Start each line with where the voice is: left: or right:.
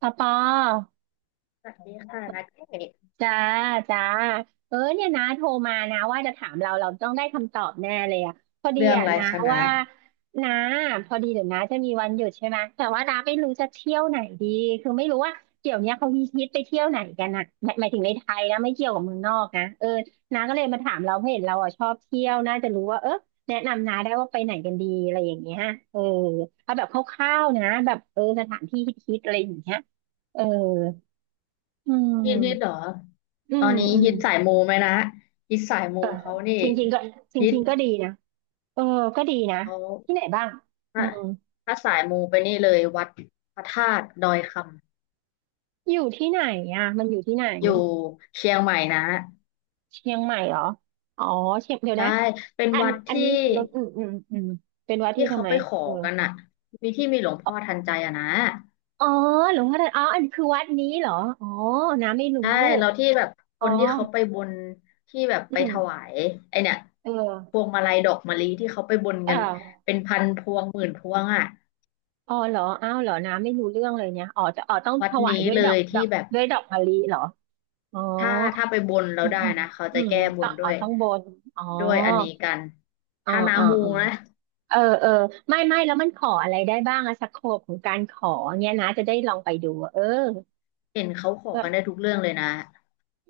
right: ปอปอ
left: สวัสดีค่ะนัดเอก
right: จ้าจ้าเออเนี่ยนะโทรมานะว่าจะถามเราเราต้องได้คำตอบแน่เลยอะพอดี
left: เรื่อง
right: อะ
left: อะไร
right: นะ
left: คะนะ
right: ว่านะพอดีเดี๋ยวนะจะมีวันหยุดใช่ไหมแต่ว่านะไม่รู้จะเที่ยวไหนดีคือไม่รู้ว่าเดี๋ยวเนี้ยเขามีฮิตไปเที่ยวไหนกันอะหมายถึงในไทยนะไม่เกี่ยวกับเมืองนอกนะเออนาก็เลยมาถามเราเพราะเห็นเราอะชอบเที่ยวน่าจะรู้ว่าเออแนะนำนาได้ว่าไปไหนกันดีอะไรอย่างเงี้ยเออเอาแบบคร่าวๆนะแบบเออสถานที่ฮิตๆอะไรอย่างเงี้ยเอออื
left: ฮิตฮิตเหรอ
right: ม อื
left: ตอ
right: ม
left: นนี้
right: อืม
left: ฮิตสายมูไหมนะฮิตสายมู
right: เออ
left: เขานี่
right: จริงๆก็จ
left: ฮิต
right: ริงๆก็ดีนะเออก็ดีนะ
left: เขา
right: ที่ไหนบ้างอื
left: ถ้า
right: ม
left: สายมูไปนี่เลยวัดพระธาตุดอยค
right: อยู่ที่ไหนอ่ะมันอยู่ที่ไหน
left: ำอยู่เชียงใหม่นะ
right: เชียงใหม่เหรออ๋อเชียงเดี๋ยว
left: ใช่
right: นะ
left: เป็น
right: อัน
left: วัด
right: อัน
left: ที่
right: นี้มีรถอืมอืมอืมเป็นวัดที่
left: ที่
right: ทำ
left: เขา
right: ไม
left: ไปขอ
right: เออ
left: กันอะมีที่มีหลวงพ่อทันใจอะนะ
right: อ๋อหลวงพ่อทันอ๋ออันคือวัดนี้เหรออ๋อน้ำไม่รู้
left: ใช่เราที่แบบค
right: อ๋อ
left: นที่เขาไปบนที่แบบ
right: อื
left: ไป
right: ม
left: ถวายไอเนี่ย
right: เ
left: พ
right: ออ
left: วงมาลัยดอกมะลิที่เขาไปบน
right: เอ
left: กัน
right: อ
left: เป็นพันพวงหมื่นพวงอ่ะ
right: อ๋อเหรออ้าวเหรอน้ำไม่รู้เรื่องเลยเนี่ยอ๋อจะอ๋อต้อง
left: วั
right: ถ
left: ด
right: วาย
left: นี้
right: ด้วย
left: เล
right: ดอก
left: ย
right: ดอ
left: ที่
right: ก
left: แบบ
right: ด้วยดอกมะลิเหรออ๋อ
left: ถ้าไปบนแล้
right: อื
left: ว
right: ม
left: ได้
right: อืม
left: นะเขา
right: อื
left: จะ
right: ม
left: แก้บ
right: ต้อ
left: น
right: งข
left: ด้
right: อ
left: วย
right: ต้องบนอ๋อ
left: ด้วยอันนี้กัน
right: อ๋อ
left: ถ้าน้า
right: อ๋อ
left: มู
right: อ๋อ
left: นะ
right: เออเออไม่ไม่แล้วมันขออะไรได้บ้างอะสโคปของการขอเนี่ยนะจะได้ลองไปดูอะเออ
left: เห็นเขาขอ
right: แบ
left: กันได้
right: บ
left: ทุกเรื่องเลยนะ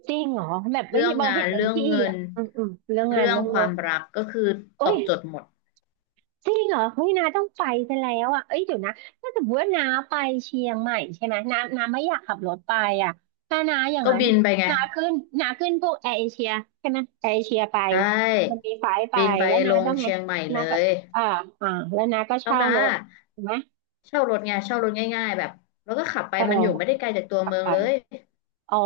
right: จริงเหรอแบบไม่
left: เรื่อ
right: มี
left: ง
right: บอ
left: งา
right: เห็
left: น
right: นบาง
left: เรื่อง
right: ที่
left: เงิ
right: อะ
left: น
right: อืมอืมเรื่องงา
left: เรื่
right: น
left: อง
right: เรื่อง
left: ค
right: เงิ
left: วาม
right: น
left: รักก็คือต
right: โอ้
left: อ
right: ย
left: บโจทย์หมด
right: จริงเหรอเฮ้ยนาต้องไปซะแล้วอ่ะเอ้ยเดี๋ยวนะถ้าสมมติว่านาไปเชียงใหม่ใช่ไหมนาไม่อยากขับรถไปอ่ะถ้านาอย่าง
left: ก็
right: นั้น
left: บินไปไง
right: นาขึ้นพวกแอร์เอเชียใช่ไหมแอร์เอเชียไป
left: ใช
right: มั
left: ่
right: นมีไฟล์ไป
left: บินไป
right: แล้วนา
left: ลง
right: ต้องไง
left: เชียงใหม่
right: นา
left: เล
right: ก็
left: ย
right: อ่าอ่าแล้วนาก็
left: แล้ว
right: เช่า
left: นะ
right: รถถูกไหม
left: เช่ารถไงเช่ารถง่ายๆแบบแล้วก็ขับไป
right: เอ
left: มันอยู่ไม่ได้
right: อ
left: ไกลจากตัว
right: ขับ
left: เมือง
right: ไป
left: เลย
right: อ๋อ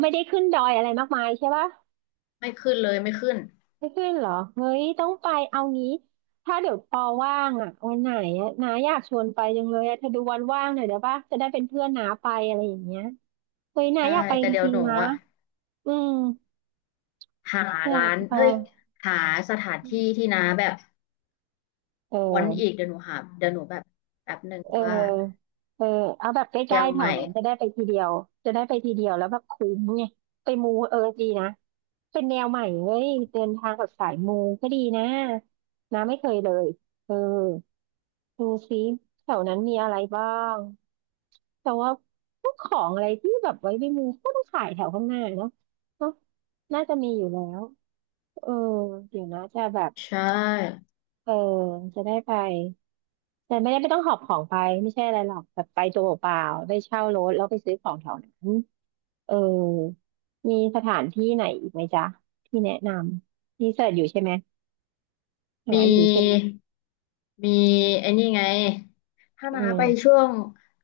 right: ไม่ได้ขึ้นดอยอะไรมากมายใช่ปะ
left: ไม่ขึ้นเลยไม่ขึ้น
right: ไม่ขึ้นเหรอเฮ้ยต้องไปเอางี้ ถ้าเดี๋ยวปอว่างอ่ะวันไหนอ่ะนาอยากชวนไปจังเลยอ่ะเธอดูวันว่างหน่อยเดี๋ยวป่ะจะได้เป็นเพื่อนนาไปอะไรอย่างเงี้ยเฮ้ยนา
left: ใช่
right: อยากไป
left: แต่
right: จ
left: เดี๋ยว
right: ริ
left: ห
right: ง
left: นู
right: ๆนะ
left: อะ
right: อืม
left: หา
right: อยา
left: ร้า
right: ก
left: น
right: ไป
left: เฮ้ยหาสถานที่ที่น้าแบบ
right: เอ
left: วอนอีก
right: อ
left: เดี๋ยวหนูหาเดี๋ยวหนูแบบแบบหนึ่ง
right: เ
left: ว่า
right: ออเออเอาแบบใก
left: เชี
right: ล้
left: ยง
right: ๆแถ
left: ให
right: ว
left: ม่
right: นั้นจะได้ไปทีเดียวจะได้ไปทีเดียวแล้วแบบคุ้มไงไปมูเออดีนะเป็นแนวใหม่เว้ยเดินทางกับสายมูก็ดีนะนะไม่เคยเลยเออ ดูซิแถวนั้นมีอะไรบ้างแต่ว่าพวกของอะไรที่แบบไว้ในมือก็ต้องขายแถวข้างหน้าเนาะเนาะน่าจะมีอยู่แล้วเออเดี๋ยวนะจะแบบ
left: ใช่
right: เออจะได้ไปแต่ไม่ได้ไม่ต้องหอบของไปไม่ใช่อะไรหรอกแบบไปตัวเปล่าๆได้เช่ารถแล้วไปซื้อของแถวนั้นเออมีสถานที่ไหนอีกไหมจ๊ะที่แนะนำรีเสิร์ชอยู่ใช่ไหมหา
left: มี
right: อยู่ใช่ไหม
left: มีไอ้นี่ไงถ้าน้า
right: อืม
left: ไปช่วง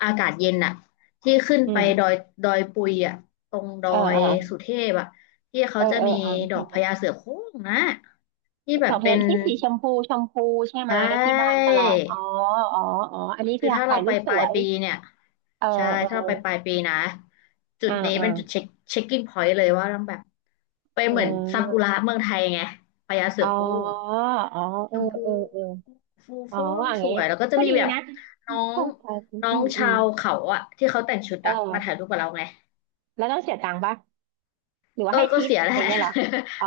left: อากาศเย็นอะที่ขึ้น
right: อื
left: ไปดอ
right: ม
left: ยดอยปุยอะตรงดอ
right: เออ
left: ย
right: เออ
left: สุเทพอะที่เขา
right: เออ
left: จะ
right: เอ
left: มี
right: ออ่าน
left: ดอกพญาเสือโคร่งนะที่
right: ดอ
left: แบบ
right: กพ
left: เป็
right: ญา
left: น
right: ที่สีชมพูชมพูใช่ไห
left: ใช
right: มที่บาน
left: ่
right: ตลอดอ๋ออ๋ออ๋ออันนี้
left: คื
right: คือ
left: อถ้าเรา
right: ถ่ายรู
left: ไป
right: ปส
left: ปลา
right: ว
left: ย
right: ย
left: ปีเนี่ย
right: เออ
left: ใช่
right: เอ
left: ถ้า
right: อ
left: เราไปปลายปีนะจุ
right: อ่า
left: ดนี้
right: อ่า
left: เป็นจุดเช็คเช็คกิ้งพอยต์เลยว่าต้องแบบไป
right: เ
left: เหมือนซากุ
right: ออ
left: ระเมืองไทยไงพญาเสื
right: อ๋อ
left: อโคร่ง
right: อ๋อ
left: ช
right: เออ
left: มพู
right: เออเออ
left: ฟู
right: อ๋อ
left: ฟ่อง
right: อย่าง
left: ส
right: เงี้
left: ว
right: ย
left: ยแล้วก็จะ
right: ก็
left: มี
right: ดี
left: แบบ
right: นะ
left: น้อง
right: ใช่ใช่
left: น้อ
right: อื
left: ง
right: มอื
left: ชา
right: ม
left: วเขาอะที่เขาแต่งชุด
right: เ
left: อะมาถ่าย
right: ออ
left: รูปกับเราไง
right: แล้วต้องเสียตังค์ปะหรือว่า
left: ก็
right: ให้ทิป
left: เสียแห
right: อ
left: ละ
right: ย่างเงี้ยเหรออ๋อ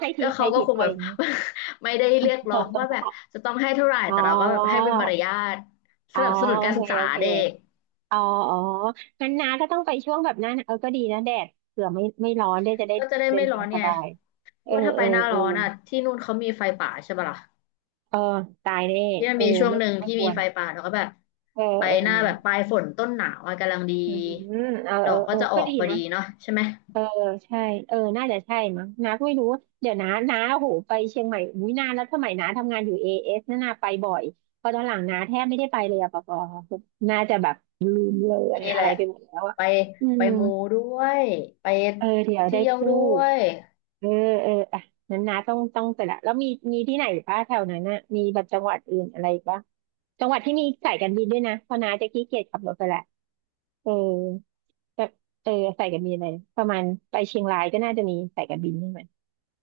right: ให้ ทิ
left: ก็
right: ปให้
left: เขาก็
right: ทิป
left: คง
right: ไป
left: แบ
right: อ
left: บ
right: ย่างเงี้ย
left: ไม่ได้เรียกร้องว่าแบ บจะต้องให้เท่าไหร่
right: อ๋อ
left: แต่เราก็แบบให้เป็นมารยาท
right: อ๋
left: ส
right: อ
left: นับสนุนการ
right: โอเค
left: ศึกษา
right: โอเค
left: เด็ก
right: อ๋ออ๋องั้นน้าก็ต้องไปช่วงแบบหนั้นเออก็ดีนะแดดเผื่อไม่ไม่ร้อนได้จะได้
left: ก็จะได้
right: เดิ
left: ไม่
right: น
left: ร้
right: ทา
left: อ
right: ง
left: น
right: ส
left: ไง
right: บาย
left: เพ
right: เออ
left: ราะว่าถ้า
right: เอ
left: ไป
right: อ
left: หน้า
right: เออ
left: ร้อนอะที่นู่นเขามีไฟป่าใช่ปะล่ะ
right: เออตายแน่
left: ที่มั
right: เอ
left: น
right: อ
left: มีช่วง
right: ไม่
left: หนึ่
right: ถู
left: ง
right: กไม่
left: ที่
right: ค
left: มี
right: วร
left: ไฟป่าแล้วก็แบบ
right: เออ
left: ไป
right: เอ
left: หน้า
right: อ
left: แบบปลายฝนต้นหนาวอะกำลังดี
right: อืมเออ
left: ด
right: เออ
left: อกก็
right: เออ
left: จะอ
right: ก็
left: อก
right: ดี
left: พอ
right: นะ
left: ดีเนาะใช่ไหม
right: เออใช่เออน่าจะใช่มั้งน้าก็ไม่รู้เดี๋ยวน้าโอ้โหไปเชียงใหม่อุ้ยนานแล้วสมัยน้าทำงานอยู่เอเอสน่านาไปบ่อยพอตอนหลังน้าแทบไม่ได้ไปเลยอะปะปอน่าจะแบบลืมเลือน
left: นี่แห
right: อะไร
left: ละ
right: ไปหมดแล้วอะ
left: ไป
right: อืม
left: มูด้วยไป
right: เออเดี๋ยวได้
left: เที่ยว
right: พู
left: ด้ว
right: ด
left: ย
right: เออเอออ่ะนั้นนะต้องแต่ละแล้วมีมีที่ไหนป่ะแถวนั้นน่ะมีแบบจังหวัดอื่นอะไรป่ะจังหวัดที่มีสายการบินด้วยนะเพราะน้าจะขี้เกียจขับรถไปแหละเออแบบเออสายการบินอะไรประมาณไปเชียงรายก็น่าจะมีสายการบินใช่ไหม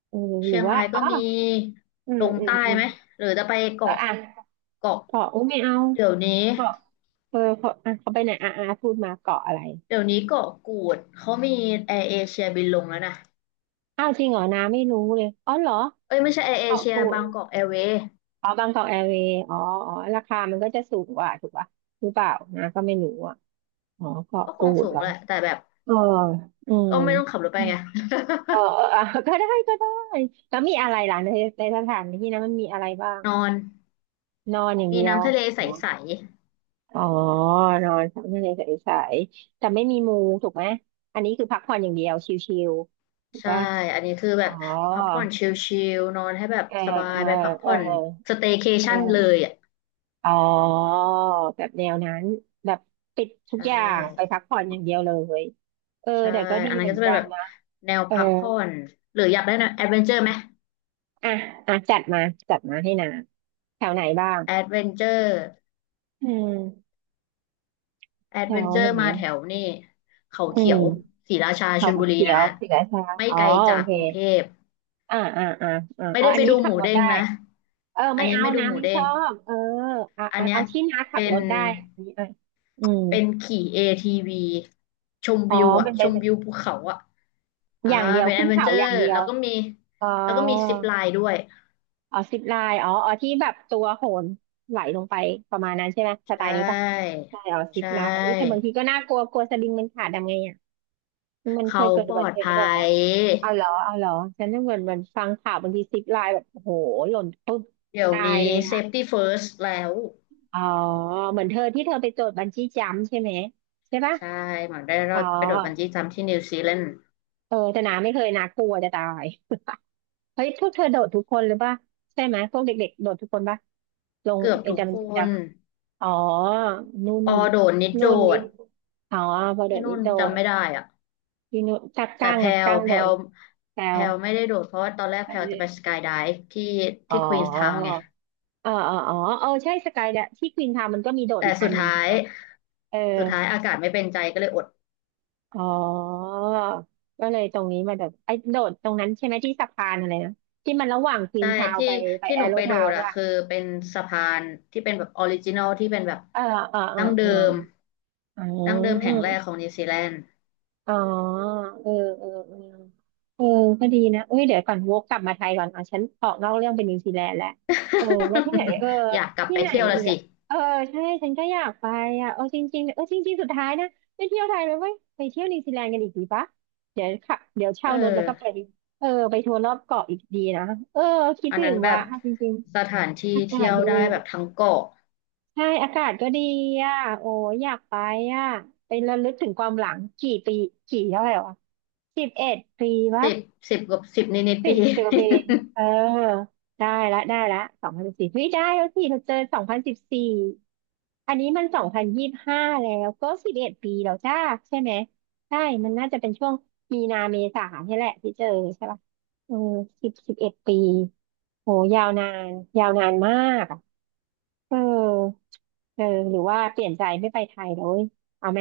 right: เออหรื
left: เชี
right: อ
left: ยง
right: ว่า
left: ราย
right: อ๋
left: ก็
right: อ
left: มี
right: อื
left: ล
right: ม
left: ง
right: อืม
left: ใต้
right: อืม
left: ไหมหรือจะไป
right: อ่ะ
left: เกาะ
right: อ่ะ
left: เกาะ
right: เกาะอุ้ยไม่เอา
left: เดี๋ยวนี้
right: เกาะเออเกาะอ่ะเขาไปไหนอ่ะอ่ะพูดมาเกาะอะไร
left: เดี๋ยวนี้เกาะกูดเขามีแอร์เอเชียบินลงแล้วนะ
right: อ้าวจริงเหรอน้าไม่รู้เลยอ๋อเหรอ
left: เอ้ยไม่ใช่แอร์เอ
right: เกาะ
left: เชีย
right: กูด
left: บางกอกแอร์เวย์
right: อ๋อบางกอกแอร์เวย์อ๋ออ๋อราคามันก็จะสูงกว่าถูกป่ะหรือเปล่านะก็ไม่รู้อ่ะอ๋อเกาะ
left: ก็ค
right: กู
left: ง
right: ด
left: สู
right: เห
left: ง
right: รอ
left: แหละแต่แบบ
right: เอออืม
left: ก็ไม่ต้องขับรถไปไง
right: เออเออ อ่ะก็ได้ก็ได้ แล้วมีอะไรล่ะในในสถานที่นั้นมันมีอะไรบ้าง
left: นอน
right: นอนอย่าง
left: มี
right: เดียว
left: น้ำทะเลใ
right: เนอะ
left: ส
right: อ๋อ นอนพักในใสๆแต่ไม่มีมู ถูกไหม อันนี้คือพักผ่อนอย่างเดียว ชิลๆถู
left: ๆ
right: ก
left: ใช่
right: ป่ะ
left: อันนี้คือแบ
right: อ๋อ
left: บพักผ่อนชิลๆนอนให้แบบ
right: เออ
left: สบา
right: เอ
left: ย
right: อ
left: ไปพัก
right: เออ
left: ผ่อนสเต y c a
right: เ
left: t i o นเล
right: ออ
left: ยอ่ะ
right: อ๋อแบบแนวนั้นแบบปิดทุก
left: ใช่
right: อย่างไปพักผ่อนอย่างเดียวเลยเออ
left: ใช่
right: แต่ก็ดี
left: อันนั้
right: เห
left: น
right: มื
left: ก็
right: อน
left: จะเป็
right: กั
left: น
right: น
left: แบบ
right: นะ
left: แนว
right: เออ
left: พักผ่อนหรืออยากได้แนวแอดเวนเจอร์ไหม
right: อ่ะอ่ะจัดมาให้นาแถวไหนบ้าง
left: แอดเวนเจอร์
right: อืม
left: แอ
right: แถ
left: ด
right: ว
left: เวนเจอ
right: ไหน
left: ร์มา
right: อะ
left: แถวนี่เขา
right: อื
left: เขียว
right: ม
left: ศรีราชาช
right: เขา
left: ลบุรี
right: เขีย
left: นะ
right: วศรีราชา
left: ไม่
right: อ๋อ
left: ไกล
right: โอ
left: จาก
right: เค
left: กรุงเทพ
right: อ่าอ่าอ่า
left: ไม่
right: เอา
left: ได้
right: อัน
left: ไป
right: นี้
left: ดู
right: ขั
left: ห
right: บ
left: มู
right: รถ
left: เด้ง
right: ได้
left: นะ
right: เออ
left: อัน
right: ไม่
left: นี้
right: เอา
left: ไม่ดู
right: นะ
left: หมู
right: ไม่
left: เด้
right: ช
left: ง
right: อบเออ
left: อันเนี้ย
right: เอาที่น้าขับ
left: เป็
right: ร
left: น
right: ถได้อันนี้อ่ะอืม
left: เป็นขี่ ATV ชม
right: อ๋อ
left: วิวอ่ะ
right: เป็น
left: ช
right: เป็น
left: มวิวภูเขาอ่ะอ่า
right: อย่างเดียว
left: เป็นแอ
right: ขึ้
left: ด
right: น
left: เวน
right: เขา
left: เจอ
right: อ
left: ร์
right: ย่างเดีย
left: แล้
right: ว
left: วก็มี
right: อ๋อ
left: แล้วก็มีซิปไลน์ด้วย
right: อ๋อซิปไลน์อ๋ออ๋อที่แบบตัวโหนไหลลงไปประมาณนั้นใช่ไหมส
left: ใช
right: ไตล์นี้ปะ
left: ่
right: ใช่อ๋อซิ
left: ใช
right: ปไลน์อุ้ยแต่บา
left: ่
right: งทีก็น่ากลัวกลัวสลิงมันขาดทำไงอ่ะมันเค
left: เขา
right: ยเกิด
left: ป
right: อุ
left: ล
right: บั
left: อ
right: ติ
left: ด
right: เหตุหรื
left: ภั
right: อเปล่าวะ
left: ย
right: เอาเหรอฉันนึกเหมือนฟังข่าวบางทีซิปไลน์แบบโอ้โหหล่นปุ๊บ
left: เดี๋ยว
right: ตาย
left: นี้
right: เลยอ่ะ
left: safety first แล้ว
right: อ๋อเหมือนเธอที่เธอไปโจทย์บันจี้จัมพ์ใช่ไหมใช่ปะ
left: ใช่หมัอนได้ร
right: อ๋
left: อ
right: อ
left: ดไปโดดบันจี้จัมพ์ที่นิวซีแลนด์
right: เออแต่นาไม่เคยนากลัวจะตาย เฮ้ยพวกเธอโดดทุกคนหรือปะใช่ไหมพวกเด็กๆโดดทุกคนปะลง
left: เกือบ
right: ไอ้
left: ทุก
right: จัมพ์บั
left: ค
right: นจี้จั
left: น
right: มพ์ อ๋อ นุ่น
left: ออโดดนิดโด
right: นุ่นนี่
left: ด
right: อ๋อพอเดี๋
left: ที่
right: ยวนี้
left: นู่น
right: โด
left: จำ
right: ด
left: ไม่ได้อ่ะ
right: พี่นุ่นจัก
left: แต่
right: กั้ง
left: แพล
right: อ่ะ
left: ว
right: กั้งโดดเหรอแซ
left: แพ
right: ว
left: ลวไม่ได้โดดเพราะว่าตอนแรกแพลวจะ
right: เล่น
left: ไปสกายไดฟ์ที่
right: อ๋อ
left: ควีนส์ทาวน์ไง
right: เออเอออ๋อเออใช่สกายเดะที่ควีนทาวมันก็มีโดด
left: แต่
right: อีกอั
left: สุ
right: น
left: ด
right: หนึ่งถู
left: ท้า
right: ก
left: ย
right: ปะเออ
left: อากาศไม่เป็นใจก็เลยอด
right: อ๋อก็เลยตรงนี้มาโดดไอ้โดดตรงนั้นใช่ไหมที่สะพานอะไรนะ ที่มันระหว่างควี
left: ใช่
right: นทาว
left: ที่
right: ไปแอ
left: หนู
right: โร
left: ไปโด
right: ทาว
left: ด
right: ใช่
left: อะ
right: ปะ
left: คือเป็นสะพานที่เป็นแบบออริจินอลที่เป็นแบบ
right: เออเออเออ
left: ดั้ง
right: เอ
left: เดิ
right: อ
left: ม
right: อ๋อ
left: แห่งแรกของนิวซีแลนด์
right: อ๋อเออเออเออเออก็ดีนะเอ้ยเดี๋ยวก่อนวกกลับมาไทยก่อนอ่ฉันออกนอกเรื่องเป็นนิวซีแลนด์แล้วเออแล้วที่ไหนเออ
left: อยากกลับ
right: ที่
left: ไป
right: ไหน
left: เที่ยวละ
right: อีก
left: สิ
right: อ่ะเออใช่ฉันก็อยากไปอ่ะเออจริงๆเออจริงๆสุดท้ายนะไปเที่ยวไทยเลยเว้ยไปเที่ยวนิวซีแลนด์กันอีกดีปะเดี๋ยวขับเดี๋ยวเช่า
left: เออ
right: รถแล้วก็ไปเออไปทัวร์รอบเกาะอีกดีนะเออคิด
left: อัน
right: ถึ
left: นั้
right: ง
left: นแบ
right: ว่ะ
left: บ
right: จริง
left: สถานที่
right: ๆอากา
left: เที่
right: ศ
left: ยว
right: ดี
left: ได้แบบทั้งเกาะ
right: ใช่อากาศก็ดีอ่ะโอ้ยอยากไปอ่ะไประลึกถึงความหลังกี่ปีกี่เท่าไหร่วะสิบเอ็ดปีวะ
left: สิบกับสิบนิดๆ
right: สิ
left: ปี
right: บ สิบปีเองเออได้ละได้ละสองพันสิบสี่เฮ้ยได้แล้วสิเราเจอสองพันสิบสี่อันนี้มัน2025แล้วก็สิบเอ็ดปีแล้วจ้าใช่ไหมใช่มันน่าจะเป็นช่วงมีนาเมษาเนี่ยแหละที่เจอใช่ป่ะเออสิบเอ็ดปีโหยาวนานยาวนานมาก เออเออหรือว่าเปลี่ยนใจไม่ไปไทยแล้วเว้ยเอาไหม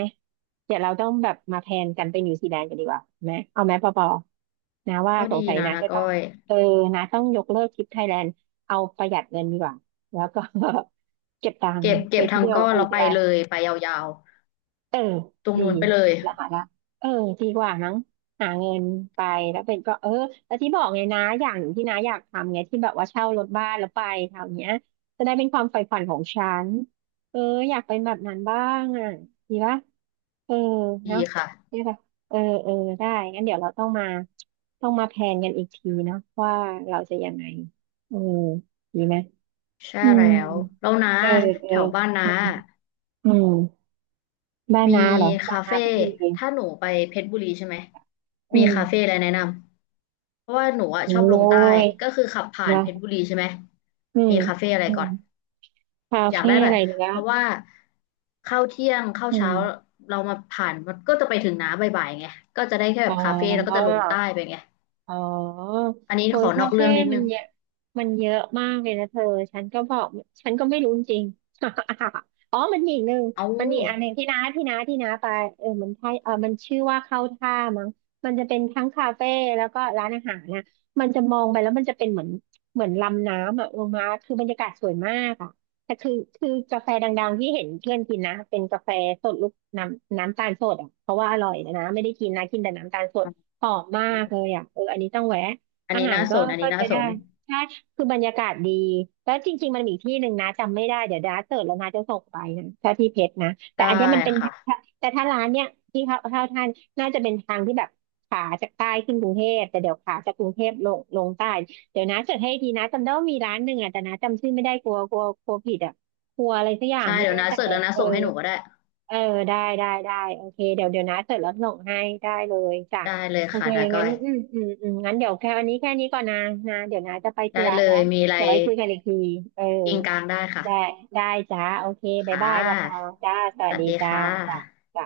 right: เดี๋ยวเราต้องแบบมาแพลนกันไปนิวซีแลนด์กันดีกว่าไหมเอาไหมปอปอนะว่า
left: ก็
right: ส
left: ดี
right: งสัย
left: นะ
right: นะ
left: นะ
right: จะต้
left: ก้
right: อ
left: อ
right: ง
left: ย
right: เออนะต้องยกเลิกทริปไทยแลนด์ เอาประหยัดเงินดีกว่า แล้วก็ เก็บตังค์
left: เก็บ
right: ไปเที่
left: ทั้ง
right: ยว
left: ก้อน
right: นิ
left: แล้
right: ว
left: ว
right: ซี
left: ไป
right: แลน
left: เล
right: ด์
left: ยไปยาว
right: เออ
left: ๆตรง
right: ดี
left: นู้นไปเลย
right: ละหาละเออดีกว่ามั้งหาเงินไปแล้วเป็นก็เออแล้วที่บอกไงนะอย่างหนึ่งที่น้าอยากทำไงที่แบบว่าเช่ารถบ้านแล้วไปแถวเนี้ยจะได้เป็นความใฝ่ฝันของฉันเออ อยากเป็นแบบนั้นบ้างอ่ะดีปะเออ
left: ดี
right: เนาะ
left: ค่ะ
right: ได้ปะเออเออได้งั้นเดี๋ยวเราต้องมาต้องมาแพลนกันอีกทีเนาะว่าเราจะยังไงเออดีไหม
left: ใช่
right: อืม
left: แล้วแล้วนะ
right: เออเออ
left: แถวบ้านนะ
right: อืมอืมบ้าน
left: มี
right: น้าเหรอบ้า
left: คา
right: นนา
left: เฟ่
right: เพชรบุรี
left: ถ้าหนูไปเพชรบุรีใช่ไหม
right: อื
left: มี
right: ม
left: คาเฟ่อะไรแนะนำเพราะว่าหนูอะ
right: โอ้
left: ชอบลงใต้
right: ย
left: ก็คือขับผ่าน
right: นะ
left: เพชรบุรีใช่ไหม
right: อืม
left: มีคาเฟ่อะไร
right: อื
left: ก่อ
right: ม
left: น
right: คา
left: อยาก
right: เฟ่
left: ได้แบ
right: อะ
left: บ
right: ไรเนี้ย
left: เพราะว่าเข้าเที่ยงเข้า
right: อื
left: เช้า
right: ม
left: เรามาผ่านมันก็จะไปถึงน้าบ่ายๆไงก็จะได้แค่แบ
right: อ๋อ
left: บคาเฟ่แล้วก็จะลงใต้ไปไง
right: อ๋อ
left: อันนี้
right: โอ้
left: ข
right: ย
left: อน
right: คา
left: อก
right: เฟ่
left: เรื่องนิด
right: มั
left: นึ
right: น
left: ง
right: เยอะมันเยอะมากเลยนะเธอ ฉันก็บอก ฉันก็ไม่รู้จริง อ๋อมันมีอีกหนึ่ง
left: เอา
right: มันมีอีกอันหนึ่งที่น้าไปเออมันใช่เออมันชื่อว่าเข้าท่ามั้งมันจะเป็นทั้งคาเฟ่แล้วก็ร้านอาหารนะมันจะมองไปแล้วมันจะเป็นเหมือนลำน้ำอ่ะลงมาคือบรรยากาศสวยมากอ่ะแต่คือกาแฟดังๆที่เห็นเพื่อนกินนะ เป็นกาแฟสดลูกน้ำตาลสดอ่ะเพราะว่าอร่อยนะนะไม่ได้กินนะกินแต่น้ำตาลสด หอมมากเลยอ่ะเอออันนี้ต้องแวะ
left: อัน
right: อา
left: นี้
right: หาร
left: น่า
right: ก็
left: สนอันนี้น่า
right: ใช้
left: ส
right: ได้
left: น
right: ใช่คือบรรยากาศดีแล้วจริงๆมันมีอีกที่หนึ่งนะจำไม่ได้เดี๋ยวดาเสิร์ชแล้วนะจะส่งไปนะถ้าที่เพชรนะแต่
left: ได้
right: อันเนี้ยมันเป็น
left: ค่ะ
right: แต่ถ้าร้านเนี้ยที่เขาเท่าท่านน่าจะเป็นทางที่แบบขาจากใต้ขึ้นกรุงเทพแต่เดี๋ยวขาจากกรุงเทพลงใต้เดี๋ยวนะเสิร์ชให้ทีนะจำได้ว่ามีร้านหนึ่งอ่ะแต่นะจำชื่อไม่ได้กลัวกลัวกลัวผิดอ่ะกลัวอะไรสักอย่าง
left: ใช่
right: ไม่
left: เดี๋ยว
right: แน่
left: นา
right: ใจ
left: เสิร์ชแล้ว
right: อะ
left: นา
right: เออ
left: ส่งให้หนูก็ได้
right: เออได้โอเคเดี๋ยวนะเสร็จแล้วส่งให้ได้เลยจ้ะ
left: ได้เลย
right: โอ
left: ค่ะ
right: เค
left: นาก้
right: งั้
left: อ
right: น
left: ย
right: อืมงั้นเดี๋ยวแค่วันนี้แค่นี้ก่อนนะนะเดี๋ยวนะจะไปธุ
left: ได้
right: ระ
left: เล
right: แล้ว
left: ยมีอะไร
right: เดี๋ยวไว้คุยกันอีกที เออ
left: กินกลางได้ค่ะ
right: ได้ได้จ้า โอเคบ๊าย
left: ค่
right: บายปอปอ
left: ะ
right: จ้าส
left: ส
right: วัส
left: วัส
right: ดี
left: ดี
right: จ้า
left: ค่ะ
right: จ้าจ้า